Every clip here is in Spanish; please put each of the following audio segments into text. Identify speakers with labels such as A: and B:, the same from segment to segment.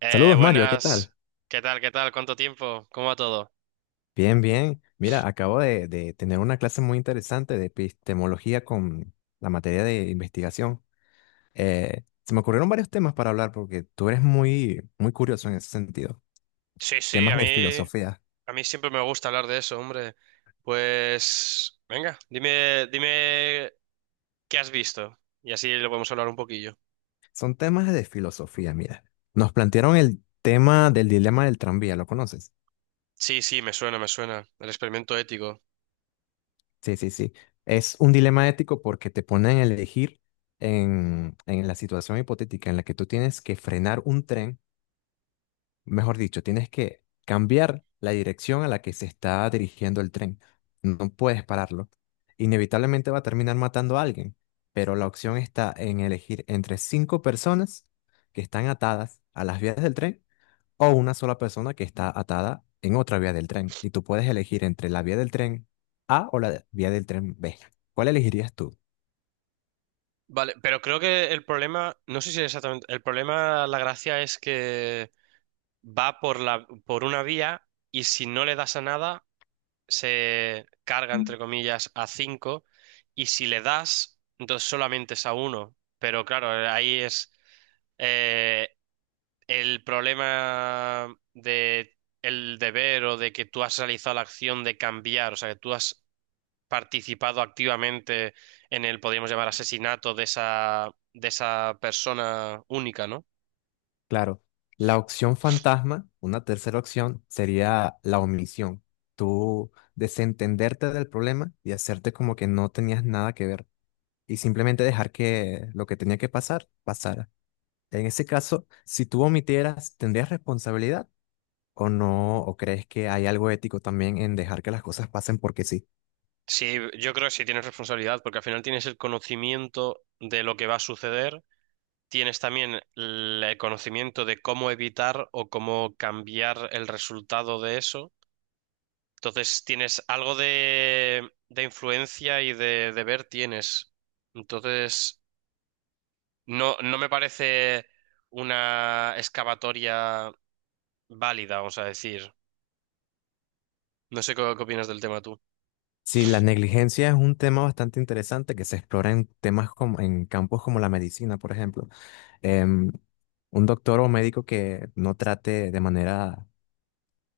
A: Saludos Mario, ¿qué
B: Buenas,
A: tal?
B: ¿qué tal? ¿Qué tal? ¿Cuánto tiempo? ¿Cómo va todo?
A: Bien, bien. Mira, acabo de tener una clase muy interesante de epistemología con la materia de investigación. Se me ocurrieron varios temas para hablar porque tú eres muy, muy curioso en ese sentido.
B: Sí, sí, a
A: Temas de
B: mí,
A: filosofía.
B: a mí siempre me gusta hablar de eso, hombre. Pues, venga, dime qué has visto y así lo podemos hablar un poquillo.
A: Son temas de filosofía, mira. Nos plantearon el tema del dilema del tranvía, ¿lo conoces?
B: Sí, sí, me suena. El experimento ético.
A: Sí, sí, sí. Es un dilema ético porque te ponen a elegir en la situación hipotética en la que tú tienes que frenar un tren. Mejor dicho, tienes que cambiar la dirección a la que se está dirigiendo el tren. No puedes pararlo. Inevitablemente va a terminar matando a alguien, pero la opción está en elegir entre cinco personas que están atadas a las vías del tren o una sola persona que está atada en otra vía del tren. Y tú puedes elegir entre la vía del tren A o la vía del tren B. ¿Cuál elegirías tú?
B: Vale, pero creo que el problema, no sé si exactamente, el problema, la gracia es que va por por una vía y si no le das a nada se carga, entre comillas, a 5 y si le das, entonces solamente es a uno. Pero claro, ahí es eh, el problema de el deber o de que tú has realizado la acción de cambiar, o sea, que tú has participado activamente en el, podríamos llamar, asesinato de esa persona única, ¿no?
A: Claro, la opción fantasma, una tercera opción, sería la omisión. Tú desentenderte del problema y hacerte como que no tenías nada que ver y simplemente dejar que lo que tenía que pasar, pasara. En ese caso, si tú omitieras, ¿tendrías responsabilidad o no? ¿O crees que hay algo ético también en dejar que las cosas pasen porque sí?
B: Sí, yo creo que sí tienes responsabilidad, porque al final tienes el conocimiento de lo que va a suceder, tienes también el conocimiento de cómo evitar o cómo cambiar el resultado de eso. Entonces tienes algo de influencia y de deber tienes. Entonces, no, no me parece una excavatoria válida, vamos a decir. No sé qué opinas del tema tú.
A: Sí, la negligencia es un tema bastante interesante que se explora en temas como en campos como la medicina, por ejemplo. em, un doctor o médico que no trate de manera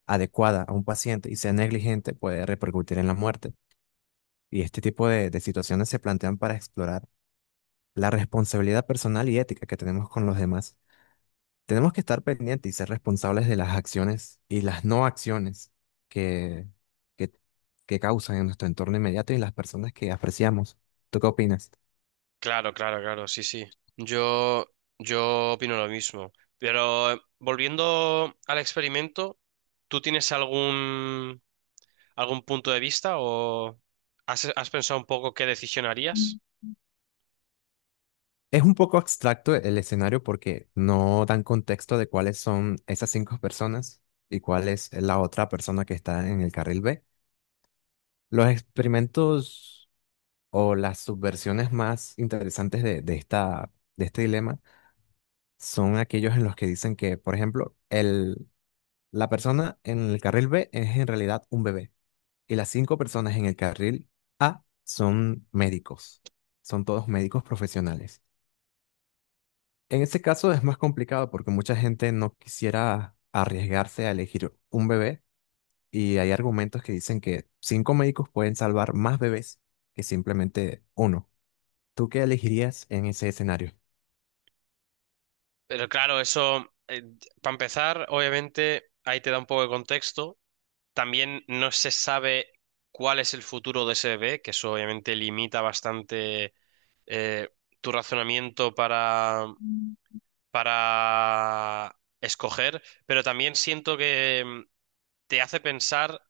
A: adecuada a un paciente y sea negligente puede repercutir en la muerte. Y este tipo de situaciones se plantean para explorar la responsabilidad personal y ética que tenemos con los demás. Tenemos que estar pendientes y ser responsables de las acciones y las no acciones que, que, que causan en nuestro entorno inmediato y en las personas que apreciamos. ¿Tú qué opinas?
B: Claro, claro, claro, sí, sí. Yo, yo opino lo mismo. Pero volviendo al experimento, ¿tú tienes algún punto de vista o has pensado un poco qué decisión harías?
A: Es un poco abstracto el escenario porque no dan contexto de cuáles son esas cinco personas y cuál es la otra persona que está en el carril B. Los experimentos o las subversiones más interesantes de esta, de este dilema son aquellos en los que dicen que, por ejemplo, la persona en el carril B es en realidad un bebé y las cinco personas en el carril A son médicos, son todos médicos profesionales. En este caso es más complicado porque mucha gente no quisiera arriesgarse a elegir un bebé y hay argumentos que dicen que cinco médicos pueden salvar más bebés que simplemente uno. ¿Tú qué elegirías en ese escenario?
B: Pero claro, eso, para empezar, obviamente, ahí te da un poco de contexto. También no se sabe cuál es el futuro de ese bebé, que eso obviamente limita bastante eh, tu razonamiento
A: Mm.
B: para escoger, pero también siento que te hace pensar,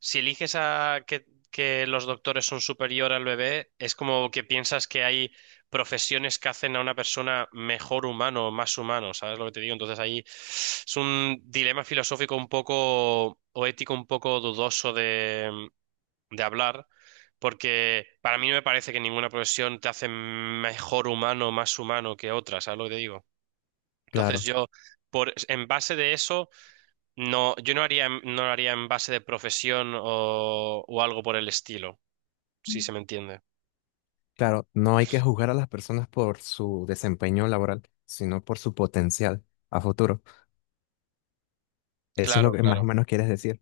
B: si eliges a que los doctores son superior al bebé, es como que piensas que hay profesiones que hacen a una persona mejor humano, más humano, ¿sabes lo que te digo? Entonces ahí es un dilema filosófico un poco, o ético un poco dudoso de, de hablar. Porque para mí no me parece que ninguna profesión te hace mejor humano, más humano que otra, ¿sabes lo que te digo? Entonces
A: Claro,
B: en base de eso, no, yo no haría, no lo haría en base de profesión o algo por el estilo, si se me entiende.
A: claro, no hay que juzgar a las personas por su desempeño laboral, sino por su potencial a futuro. Eso es lo
B: Claro,
A: que más o
B: claro.
A: menos quieres decir.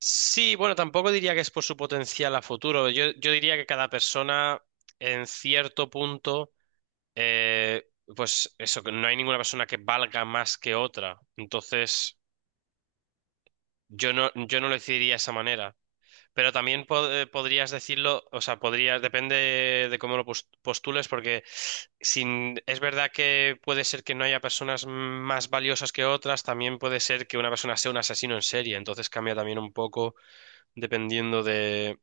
B: Sí, bueno, tampoco diría que es por su potencial a futuro. Yo diría que cada persona, en cierto punto, eh, pues eso, que no hay ninguna persona que valga más que otra. Entonces, yo no lo decidiría de esa manera. Pero también podrías decirlo, o sea, podrías, depende de cómo lo postules, porque sin, es verdad que puede ser que no haya personas más valiosas que otras, también puede ser que una persona sea un asesino en serie, entonces cambia también un poco dependiendo de...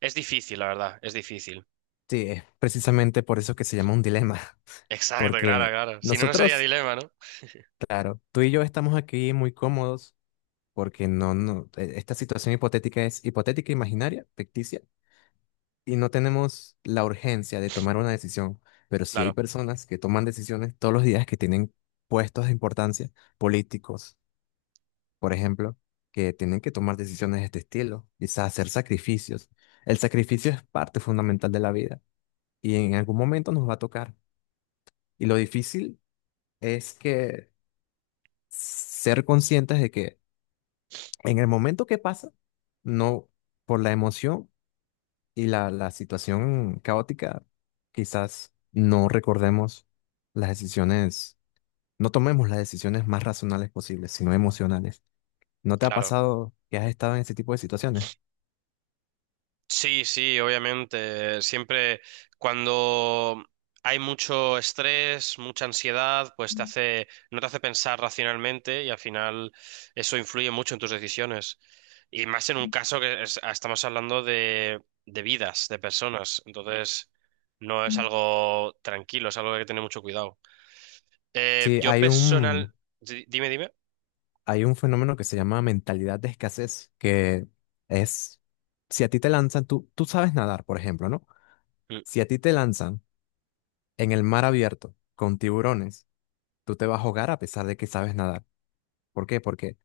B: Es difícil, la verdad, es difícil.
A: Sí, es precisamente por eso que se llama un dilema,
B: Exacto, claro,
A: porque
B: claro. Si no, no sería
A: nosotros,
B: dilema, ¿no?
A: claro, tú y yo estamos aquí muy cómodos porque no, no, esta situación hipotética es hipotética, imaginaria, ficticia, y no tenemos la urgencia de tomar una decisión, pero sí hay
B: Claro,
A: personas que toman decisiones todos los días que tienen puestos de importancia, políticos, por ejemplo, que tienen que tomar decisiones de este estilo, quizás hacer sacrificios. El sacrificio es parte fundamental de la vida y en algún momento nos va a tocar. Y lo difícil es que ser conscientes de que en el momento que pasa, no por la emoción, y la situación caótica, quizás no recordemos las decisiones, no tomemos las decisiones más racionales posibles, sino emocionales. ¿No te ha
B: claro.
A: pasado que has estado en ese tipo de situaciones?
B: Sí, sí, obviamente. Siempre cuando hay mucho estrés, mucha ansiedad, pues te hace, no te hace pensar racionalmente y al final eso influye mucho en tus decisiones. Y más en un caso que estamos hablando de vidas, de personas. Entonces, no es algo tranquilo, es algo que hay que tener mucho cuidado.
A: Sí,
B: Yo
A: hay un,
B: personal... Dime, dime.
A: hay un fenómeno que se llama mentalidad de escasez, que es, si a ti te lanzan, tú sabes nadar, por ejemplo, ¿no?
B: Mm.
A: Si a ti te lanzan en el mar abierto con tiburones, tú te vas a ahogar a pesar de que sabes nadar. ¿Por qué? Porque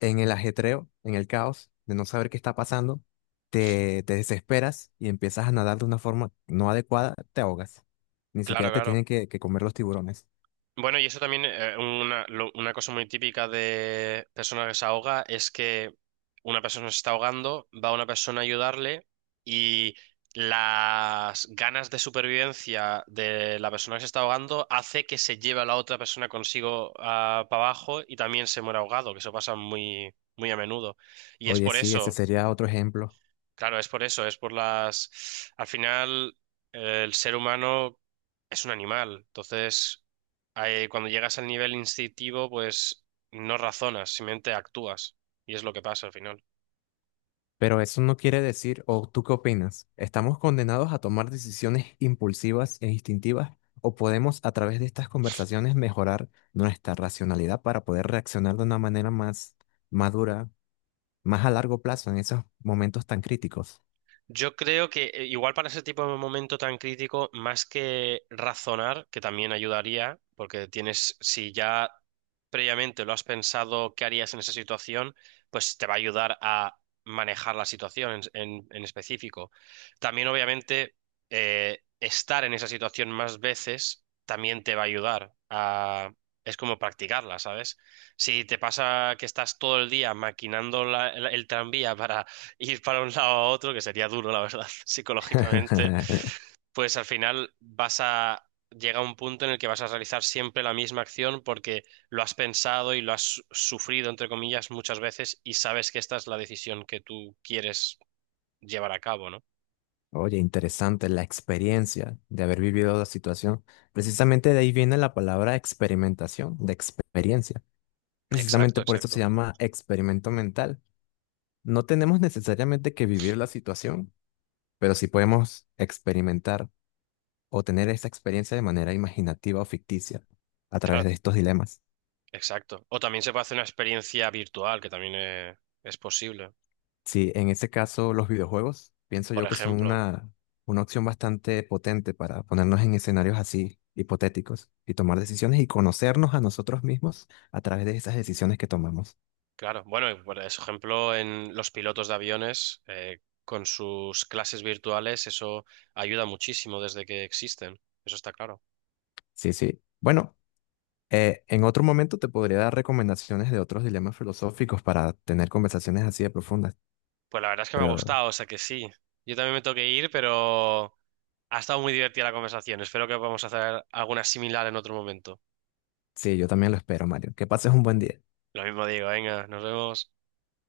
A: en el ajetreo, en el caos, de no saber qué está pasando, te desesperas y empiezas a nadar de una forma no adecuada, te ahogas. Ni
B: Claro,
A: siquiera te
B: claro.
A: tienen que comer los tiburones.
B: Bueno, y eso también, una cosa muy típica de persona que se ahoga es que una persona se está ahogando, va una persona a ayudarle y las ganas de supervivencia de la persona que se está ahogando hace que se lleve a la otra persona consigo para abajo y también se muera ahogado, que eso pasa muy, muy a menudo. Y es
A: Oye,
B: por
A: sí, ese
B: eso.
A: sería otro ejemplo.
B: Claro, es por eso, es por las... Al final, el ser humano es un animal, entonces ahí, cuando llegas al nivel instintivo, pues no razonas, simplemente actúas, y es lo que pasa al final.
A: Pero eso no quiere decir, o ¿tú qué opinas? ¿Estamos condenados a tomar decisiones impulsivas e instintivas? ¿O podemos a través de estas conversaciones mejorar nuestra racionalidad para poder reaccionar de una manera más madura, más a largo plazo en esos momentos tan críticos?
B: Yo creo que igual para ese tipo de momento tan crítico, más que razonar, que también ayudaría, porque tienes, si ya previamente lo has pensado, qué harías en esa situación, pues te va a ayudar a manejar la situación en específico. También, obviamente, estar en esa situación más veces también te va a ayudar a... Es como practicarla, ¿sabes? Si te pasa que estás todo el día maquinando el tranvía para ir para un lado a otro, que sería duro, la verdad, psicológicamente, pues al final vas a llega a un punto en el que vas a realizar siempre la misma acción porque lo has pensado y lo has sufrido, entre comillas, muchas veces y sabes que esta es la decisión que tú quieres llevar a cabo, ¿no?
A: Oye, interesante la experiencia de haber vivido la situación. Precisamente de ahí viene la palabra experimentación, de experiencia.
B: Exacto,
A: Precisamente por eso se
B: exacto.
A: llama experimento mental. No tenemos necesariamente que vivir la situación, pero sí podemos experimentar o tener esa experiencia de manera imaginativa o ficticia a través
B: Claro,
A: de estos dilemas.
B: exacto. O también se puede hacer una experiencia virtual, que también es posible.
A: Sí, en ese caso los videojuegos pienso
B: Por
A: yo que son
B: ejemplo.
A: una opción bastante potente para ponernos en escenarios así hipotéticos y tomar decisiones y conocernos a nosotros mismos a través de esas decisiones que tomamos.
B: Claro, bueno, y por ejemplo, en los pilotos de aviones, con sus clases virtuales, eso ayuda muchísimo desde que existen, eso está claro.
A: Sí, sí. Bueno, en otro momento te podría dar recomendaciones de otros dilemas filosóficos para tener conversaciones así de profundas,
B: Pues la verdad es que me ha
A: pero
B: gustado, o sea que sí. Yo también me tengo que ir, pero ha estado muy divertida la conversación. Espero que podamos hacer alguna similar en otro momento.
A: sí, yo también lo espero, Mario. Que pases un buen día.
B: Lo mismo digo, venga, nos vemos.